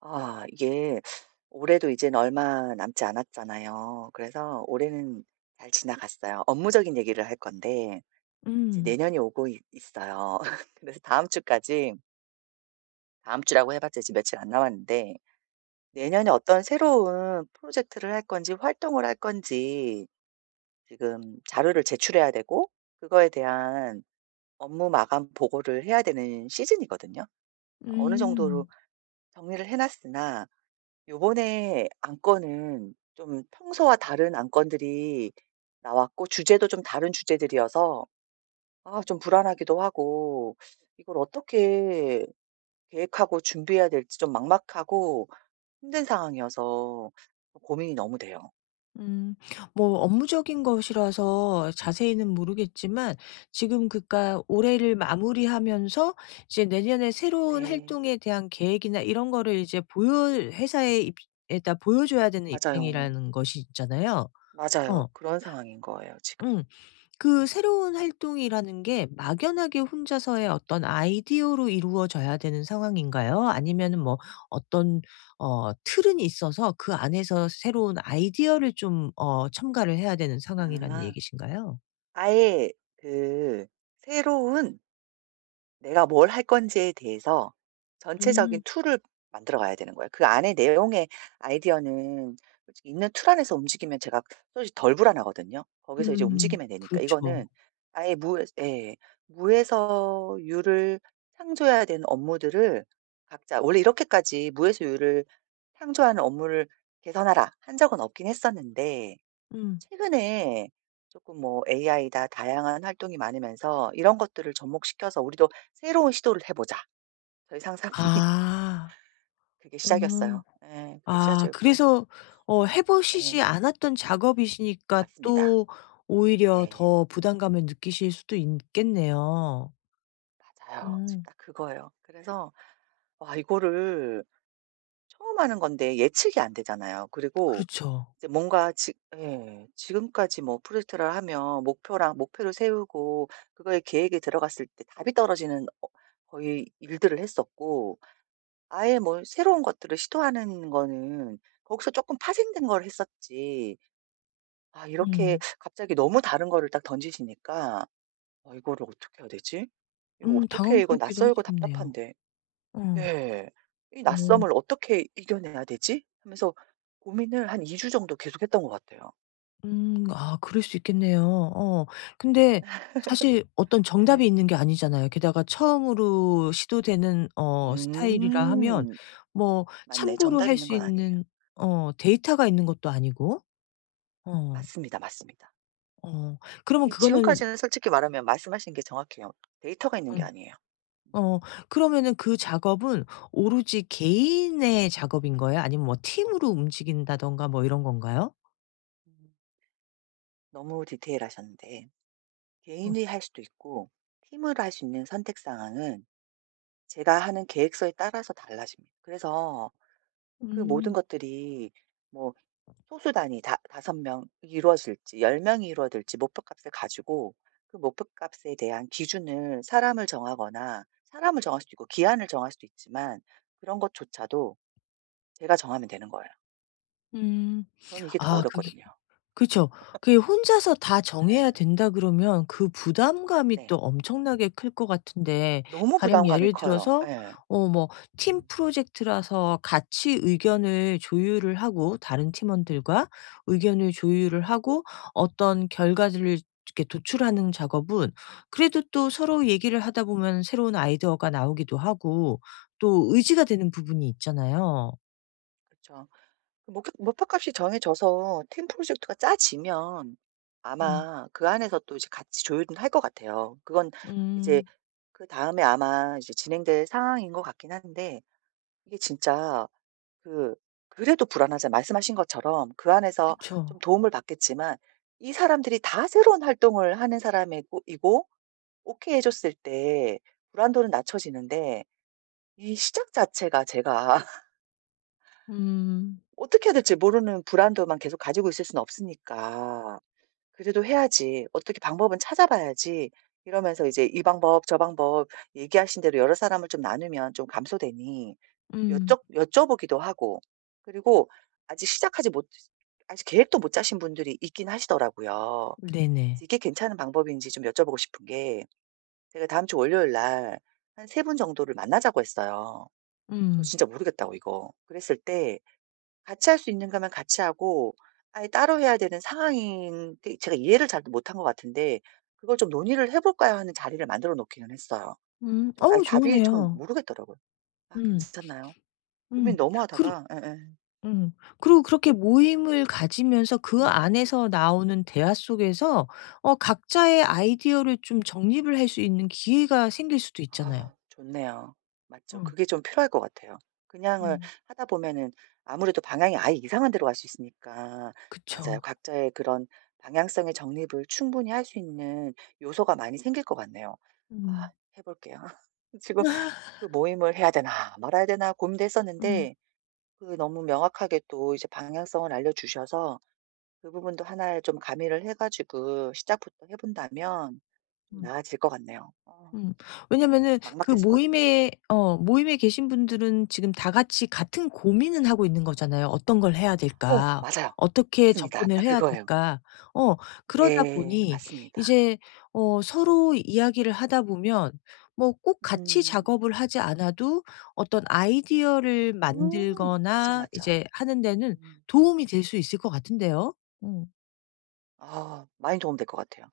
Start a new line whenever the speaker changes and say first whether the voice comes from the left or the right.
right: 아 이게 올해도 이제는 얼마 남지 않았잖아요. 그래서 올해는 잘 지나갔어요. 업무적인 얘기를 할 건데 이제
left: 음.
right: 내년이 오고 있 있어요. 그래서 다음 주까지, 다음 주라고 해 봤자 지금 며칠 안 남았는데, 내년에 어떤 새로운 프로젝트를 할 건지, 활동을 할 건지 지금 자료를 제출해야 되고 그거에 대한 업무 마감 보고를 해야 되는 시즌이거든요. 어느 정도로
left: 음.
right: 정리를 해 놨으나 요번에 안건은 좀 평소와 다른 안건들이 나왔고 주제도 좀 다른 주제들이어서 아 좀 불안하기도 하고 이걸 어떻게 계획하고 준비해야 될지 좀 막막하고 힘든 상황이어서 고민이 너무 돼요.
left: 음. 뭐 업무적인 것이라서 자세히는 모르겠지만 지금 그러니까 올해를 마무리하면서 이제 내년에 새로운
right: 네.
left: 활동에 대한 계획이나 이런 거를 이제 보여 회사에 입 에다 보여줘야 되는
right: 맞아요,
left: 입장이라는 것이 있잖아요. 어.
right: 맞아요. 그런 상황인 거예요 지금.
left: 음. 그 새로운 활동이라는 게 막연하게 혼자서의
right: 네.
left: 어떤 아이디어로 이루어져야 되는 상황인가요? 아니면은 뭐 어떤 틀은 있어서 그 안에서 새로운 아이디어를 좀 첨가를 해야 되는 상황이라는
right: 아.
left: 얘기신가요?
right: 아예 그 새로운, 내가 뭘 할 건지에 대해서 전체적인
left: 음.
right: 툴을 만들어 가야 되는 거예요. 그 안에 내용의 아이디어는 솔직히 있는 툴 안에서 움직이면 제가 솔직히 덜 불안하거든요. 거기서 이제 움직이면 되니까.
left: 그렇죠.
right: 이거는 아예 무 예, 무에서 유를 창조해야 되는 업무들을 각자 원래 이렇게까지 무에서 유를 창조하는 업무를 "개선하라." 한 적은 없긴 했었는데,
left: 음.
right: 최근에 조금 뭐 AI다 다양한 활동이 많으면서 이런 것들을 접목시켜서 우리도 새로운 시도를 해 보자, 저희 상사분이
left: 아.
right: 그게
left: 음.
right: 시작이었어요. 예. 그게
left: 아
right: 시작이었고.
left: 그래서 어 해
right: 예.
left: 보시지 않았던 작업이시니까
right: 맞습니다.
left: 또 오히려
right: 네.
left: 더 부담감을 느끼실 수도 있겠네요.
right: 맞아요. 지금
left: 음.
right: 딱 그거예요. 그래서 와 이거를 처음 하는 건데 예측이 안 되잖아요. 그리고
left: 그렇죠.
right: 이제 뭔가 지 예, 지금까지 뭐 프로젝트를 하면 목표랑 목표를 세우고 그거에 계획이 들어갔을 때 답이 떨어지는 어 거의 일들을 했었고 아예 뭐 새로운 것들을 시도하는 거는 거기서 조금 파생된 걸 했었지. 아 이렇게
left: 음.
right: 갑자기 너무 다른 거를 딱 던지시니까 '아 이거를 어떻게 해야 되지? 이거 어떻게 해? 이거
left: 당황스럽기도
right: 낯설고
left: 하시겠네요.
right: 답답한데.'
left: 어.
right: 네. '이
left: 어.
right: 낯섦을 어떻게 이겨내야 되지?' 하면서 고민을 한 2주 정도 계속했던 것 같아요.
left: 아 그럴 수 있겠네요. 어. 근데 사실 어떤 정답이
right: 예.
left: 있는 게
right: 음.
left: 아니잖아요. 게다가 처음으로 시도되는 어 스타일이라 하면
right: 음.
left: 뭐
right: 맞네.
left: 참고로
right: 정답
left: 할
right: 있는
left: 수
right: 건 아니에요.
left: 있는 어 데이터가 있는 것도 아니고. 어.
right: 맞습니다, 맞습니다.
left: 어. 그러면
right: 이
left: 그거는
right: 지금까지는 솔직히 말하면 말씀하신 게 정확해요. 데이터가 있는 게
left: 음
right: 아니에요. 음.
left: 어 그러면은 그 작업은 오로지 개인의 작업인 거예요? 아니면 뭐 팀으로 움직인다든가 뭐 이런 건가요?
right: 너무 디테일하셨는데
left: 어.
right: 개인이 할 수도 있고 팀으로 할 수 있는 선택 상황은 제가 하는 계획서에 따라서 달라집니다. 그래서 그 모든
left: 음.
right: 것들이 뭐 소수 단위 다 5 명이 이루어질지 10 명이 이루어질지 목표값을 가지고 그 목표값에 대한 기준을 사람을 정하거나, 사람을 정할 수도 있고 기한을 정할 수도 있지만, 그런 것조차도 제가 정하면 되는 거예요.
left: 음.
right: 저는 이게 더
left: 아 그게
right: 어렵거든요.
left: 그쵸. 그게 혼자서 다 정해야
right: 예.
left: 된다 그러면 그 부담감이
right: 네.
left: 또 엄청나게 클 것 같은데
right: 너무
left: 가령
right: 부담감이
left: 예를
right: 커요.
left: 들어서
right: 예.
left: 어 뭐 팀
right: 음.
left: 프로젝트라서 같이 의견을 조율을 하고 다른 팀원들과 의견을 조율을 하고 어떤 결과들을 이렇게 도출하는 작업은 그래도 또 서로 얘기를 하다 보면 새로운 아이디어가 나오기도 하고 또 의지가 되는 부분이 있잖아요.
right: 그쵸. 그 목 목표값이 정해져서 팀 프로젝트가 짜지면
left: 음.
right: 아마 그 안에서 또 이제 같이 조율은 할 것 같아요. 그건 이제
left: 음
right: 그다음에 아마 이제 진행될 상황인 것 같긴 한데 이게 진짜 그 그래도 불안하잖아요. 말씀하신 것처럼 그 안에서
left: 그쵸.
right: 좀 도움을 받겠지만 이 사람들이 다 새로운 활동을 하는 사람이고 이고 오케이 해 줬을 때 불안도는 낮춰지는데 이 시작 자체가 제가
left: 음.
right: 어떻게 해야 될지 모르는 불안도만 계속 가지고 있을 수는 없으니까. 그래도 해야지. 어떻게 방법은 찾아봐야지. 이러면서 이제 이 방법 저 방법 얘기하신 대로 여러 사람을 좀 나누면 좀 감소되니
left: 음.
right: 여쭤보기도 하고. 그리고 아직 시작하지 못, 아직 계획도 못 짜신 분들이 있긴 하시더라고요.
left: 네네.
right: 그래서 이게 괜찮은 방법인지 좀 여쭤보고 싶은 게 제가 다음 주 월요일 날 한 세 분 정도를 만나자고 했어요. 저
left: 음.
right: 진짜 모르겠다고 이거. 그랬을 때 같이 할 수 있는가면 같이 하고, 아예 따로 해야 되는 상황인 게 제가 이해를 잘 못한 것 같은데 그걸 좀 논의를 해 볼까요 하는 자리를 만들어 놓기는 했어요.
left: 음.
right: 전 아예
left: 어우
right: 답이 전
left: 좋으네요.
right: 모르겠더라고요. 아
left: 음.
right: 괜찮나요? 고민
left: 음.
right: 너무
left: 그리
right: 하다가 예예.
left: 음. 그리고 그렇게 모임을 가지면서 그
right: 음.
left: 안에서 나오는 대화 속에서 어 각자의 아이디어를 좀 정립을 할 수 있는 기회가 생길 수도 있잖아요.
right: 아 좋네요. 맞죠.
left: 어.
right: 그게 좀 필요할 것 같아요. 그냥을
left: 음.
right: 하다 보면은 아무래도 방향이 아예 이상한 데로 갈 수 있으니까.
left: 그쵸.
right: 맞아요. 각자의 그런 방향성의 정립을 충분히 할 수 있는 요소가 많이 생길 것 같네요. 아
left: 음.
right: 해 볼게요. 지금 그 모임을 해야 되나 말아야 되나 고민도
left: 음.
right: 했었는데 그 너무 명확하게 또 이제 방향성을 알려주셔서 그 부분도 하나에 좀 가미를 해 가지고 시작부터 해 본다면 좀
left: 음.
right: 나아질 것 같네요. 어
left: 음. 왜냐면은 그
right: 막막했었거든요.
left: 모임에 계신 분들은 지금 다 같이 같은 고민은 하고 있는 거잖아요. '어떤 걸 해야
right: 어
left: 될까?
right: 맞아요.
left: 어떻게
right: 맞습니다. 딱
left: 접근을 해야
right: 그거예요.
left: 될까?' 어 그러다
right: 네
left: 보니
right: 맞습니다.
left: 이제 어 서로 이야기를 하다 보면 뭐 꼭 같이
right: 음.
left: 작업을 하지 않아도 어떤 아이디어를
right: 맞아,
left: 만들거나
right: 맞아.
left: 이제 하는 데는
right: 음.
left: 도움이 될 수 있을 것 같은데요. 어.
right: 아 많이 도움될 것 같아요.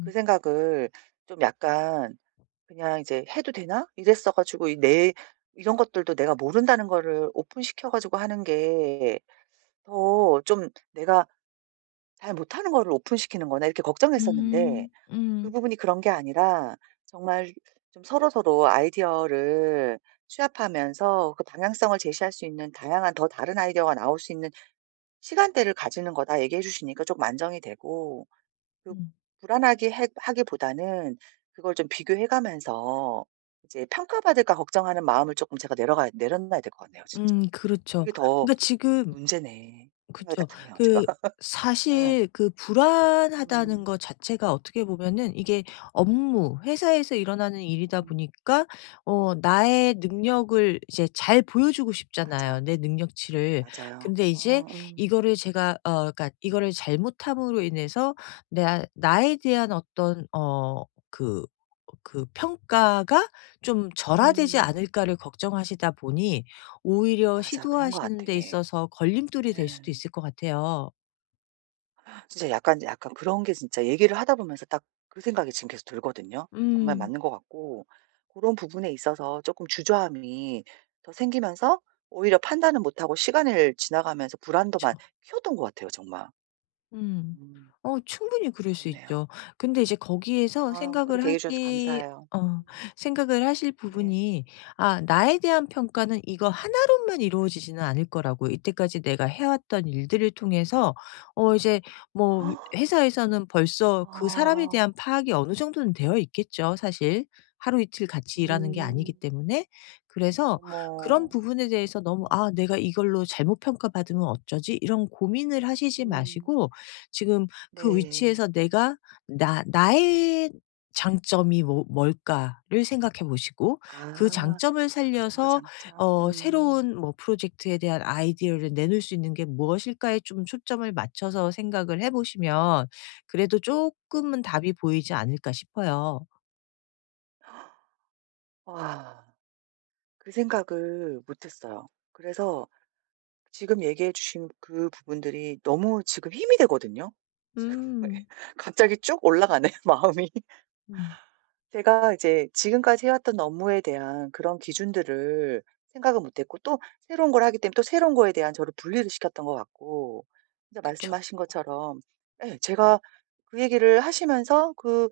right: 그 생각을 좀 약간 그냥 이제 '해도 되나?' 이랬어 가지고 이 내, 이런 것들도 내가 모른다는 거를 오픈시켜 가지고 하는 게 더 좀 '내가 잘 못하는 거를 오픈시키는 거나.' 이렇게 걱정했었는데,
left: 음.
right: 그
left: 음.
right: 부분이 그런 게 아니라 정말 좀 서로서로 아이디어를 취합하면서 그 방향성을 제시할 수 있는 다양한 더 다른 아이디어가 나올 수 있는 시간대를 가지는 거다 얘기해 주시니까 조금 안정이 되고, 그
left: 음.
right: 불안하게 해 하기보다는 그걸 좀 비교해 가면서 이제 '평가받을까.' 걱정하는 마음을 조금 제가 내려가 내려놔야 될 것 같네요 진짜.
left: 그렇죠.
right: 그게 더
left: 그러니까 지금
right: 문제네. 생각이 딱
left: 그쵸.
right: 드네요 제가.
left: 그 사실 그
right: 응
left: 불안하다는 것 자체가 어떻게 보면은 이게 업무, 회사에서 일어나는 일이다
right: 음.
left: 보니까 어 나의 능력을 이제 잘 보여주고 싶잖아요,
right: 맞아.
left: 내 능력치를.
right: 맞아요.
left: 근데 이제
right: 어
left: 이거를 제가 그러니까 이거를 잘못함으로 인해서 내 나에 대한 어떤 그 그 평가가 좀 절하되지
right: 음.
left: 않을까를 걱정하시다 보니 오히려
right: 맞아. 그런 것
left: 시도하시는
right: 같아.
left: 데
right: 예.
left: 있어서 걸림돌이 될 수도 있을 것 같아요.
right: 진짜 약간 약간 그런 게 진짜 얘기를 하다 보면서 딱 그 생각이 지금 계속 들거든요. 정말
left: 음.
right: 맞는 것 같고 그런 부분에 있어서 조금 주저함이 더 생기면서 오히려 판단을 못하고 시간을 지나가면서 불안도만 키웠던 것 같아요 정말.
left: 음.
right: 음.
left: 어 충분히 그럴 수
right: 그렇네요.
left: 있죠. 근데 이제 거기에서
right: 아
left: 생각을
right: 그렇게 얘기해 주셔서
left: 하시
right: 감사해요.
left: 어
right: 음.
left: 생각을 하실
right: 네.
left: 부분이 '아 나에 대한 평가는 이거 하나로만 이루어지지는 않을 거라고. 이때까지 내가 해왔던 일들을 통해서 어 이제 뭐 회사에서는 벌써 그 사람에
right: 아.
left: 대한 파악이 어느 정도는 되어 있겠죠 사실. 하루 이틀 같이 일하는 게
right: 음.
left: 아니기 때문에. 그래서 그런
right: 어머.
left: 부분에 대해서 너무
right: 음.
left: '아 내가 이걸로 잘못 평가받으면 어쩌지?' 이런 고민을 하시지
right: 음.
left: 마시고 지금 그
right: 네.
left: 위치에서 내가 나 나의 장점이 뭘까를 생각해 보시고 그
right: 아.
left: 장점을
right: 강점과
left: 살려서
right: 장점.
left: 어
right: 음.
left: 새로운 뭐 프로젝트에 대한 아이디어를 내놓을 수 있는 게 무엇일까에 좀 초점을 맞춰서 생각을 해 보시면 그래도 쪼끔은 답이 보이지 않을까 싶어요.
right: 와. 그 생각을 못 했어요. 그래서 지금 얘기해 주신 그 부분들이 너무 지금 힘이 되거든요. 지금
left: 음.
right: 갑자기 쭉 올라가네 마음이.
left: 음
right: 제가 이제 지금까지 해 왔던 업무에 대한 그런 기준들을 생각을 못 했고, 또 새로운 걸 하기 때문에 또 새로운 거에 대한 저를 분리를 시켰던 것 같고, 진짜
left: 그쵸.
right: 말씀하신 것처럼 예 제가 그 얘기를 하시면서 그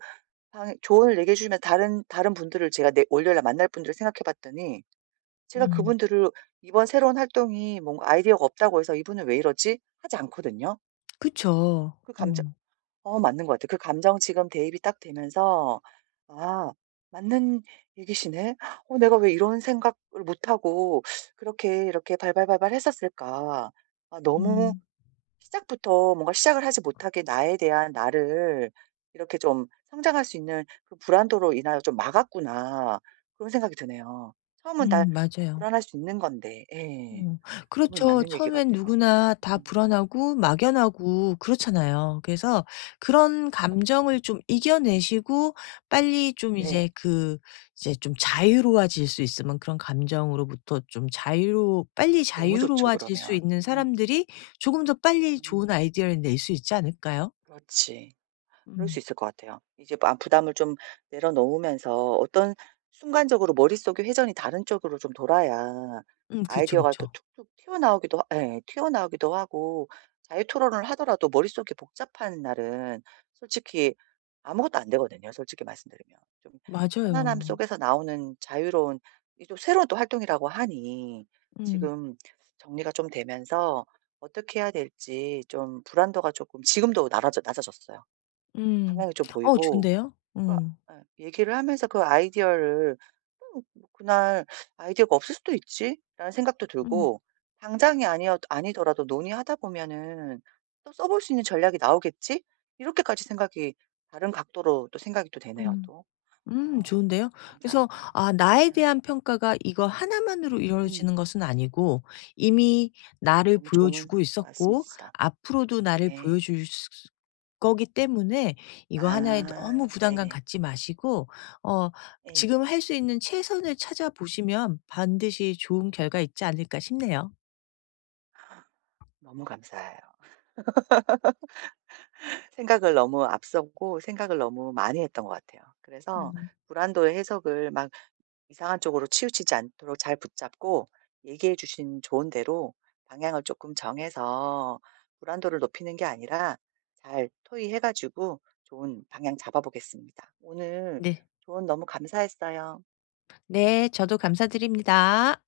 right: 방 조언을 얘기해 주시면 다른 분들을, 제가 내 월요일 날 만날 분들을 생각해 봤더니 제가
left: 음.
right: 그분들을 이번 새로운 활동이 뭔가 아이디어가 없다고 해서 '이분은 왜 이러지?' 하지 않거든요.
left: 그쵸.
right: 그
left: 어.
right: 감정 어 맞는 것 같아요. 그 감정 지금 대입이 딱 되면서 '아 맞는 얘기시네. 어 내가 왜 이런 생각을 못 하고 그렇게 이렇게 발발발발 했었을까. 아 너무
left: 음.
right: 시작부터 뭔가 시작을 하지 못하게 나에 대한 나를 이렇게 좀 성장할 수 있는 그 불안도로 인하여 좀 막았구나.' 그런 생각이 드네요. 처음은 다
left: 맞아요.
right: 불안할 수 있는 건데. 예.
left: 어
right: 너무
left: 그렇죠.
right: 맞는 얘기
left: 처음엔
right: 같아요.
left: 누구나 다
right: 음.
left: 불안하고 막연하고 그렇잖아요. 그래서 그런
right: 그렇다.
left: 감정을 좀 이겨내시고 빨리 좀
right: 네.
left: 이제 그 이제 좀 자유로워질 수 있으면 그런 감정으로부터 좀 자유로 빨리
right: 너무 좋죠
left: 자유로워질 수
right: 그러면.
left: 있는
right: 음.
left: 사람들이 조금 더 빨리 좋은
right: 음.
left: 아이디어를 낼 수 있지 않을까요?
right: 그렇지. 그럴 수
left: 음.
right: 있을 것 같아요. 이제 아 부담을 좀 내려놓으면서 어떤 순간적으로 머릿속의 회전이 다른 쪽으로 좀 돌아야
left: 그쵸,
right: 아이디어가 또
left: 그쵸.
right: 툭툭 튀어나오기도 하 예 튀어나오기도 하고, 자유 토론을 하더라도 머릿속이 복잡한 날은 솔직히 아무것도 안 되거든요, 솔직히 말씀드리면. 좀
left: 맞아요.
right: 편안함 속에서 나오는 자유로운 이또 새로운 또 활동이라고 하니
left: 음.
right: 지금 정리가 좀 되면서 어떻게 해야 될지 좀 불안도가 조금 지금도 져 낮아졌어요.
left: 음.
right: 방향이 좀
left: 어
right: 보이고
left: 좋은데요?
right: 그러니까
left: 음.
right: 예 얘기를 하면서 그 아이디어를 '음 뭐 그날 아이디어가 없을 수도 있지.'라는 생각도
left: 음.
right: 들고, 당장이 아니어 아니더라도 논의하다 보면은 '또 써볼 수 있는 전략이 나오겠지?' 이렇게까지 생각이 다른 각도로 또 생각이 또 되네요
left: 음.
right: 또. 어
left: 좋은데요. 그래서
right: 감사합니다.
left: 아
right: 네.
left: 나에 대한 평가가 이거 하나만으로
right: 음
left: 이루어지는 것은 아니고 이미 나를
right: 너무 좋은
left: 보여주고 있었고
right: 말씀이시다.
left: 앞으로도 나를
right: 네.
left: 보여줄 수 거기 때문에 이거 하나에 너무
right: 아
left: 부담감
right: 네네.
left: 갖지 마시고 어
right: 예.
left: 지금 할 수 있는 최선을 찾아보시면 반드시 좋은 결과 있지 않을까 싶네요.
right: 너무 감사해요. 생각을 너무 앞섰고 생각을 너무 많이 했던 것 같아요. 그래서
left: 음
right: 불안도의 해석을 막 이상한 쪽으로 치우치지 않도록 잘 붙잡고, 얘기해 주신 좋은 대로 방향을 조금 정해서 불안도를 높이는 게 아니라 잘 토의해 가지고 좋은 방향 잡아 보겠습니다. 오늘
left: 네.
right: 조언 너무 감사했어요.
left: 네 저도 감사드립니다.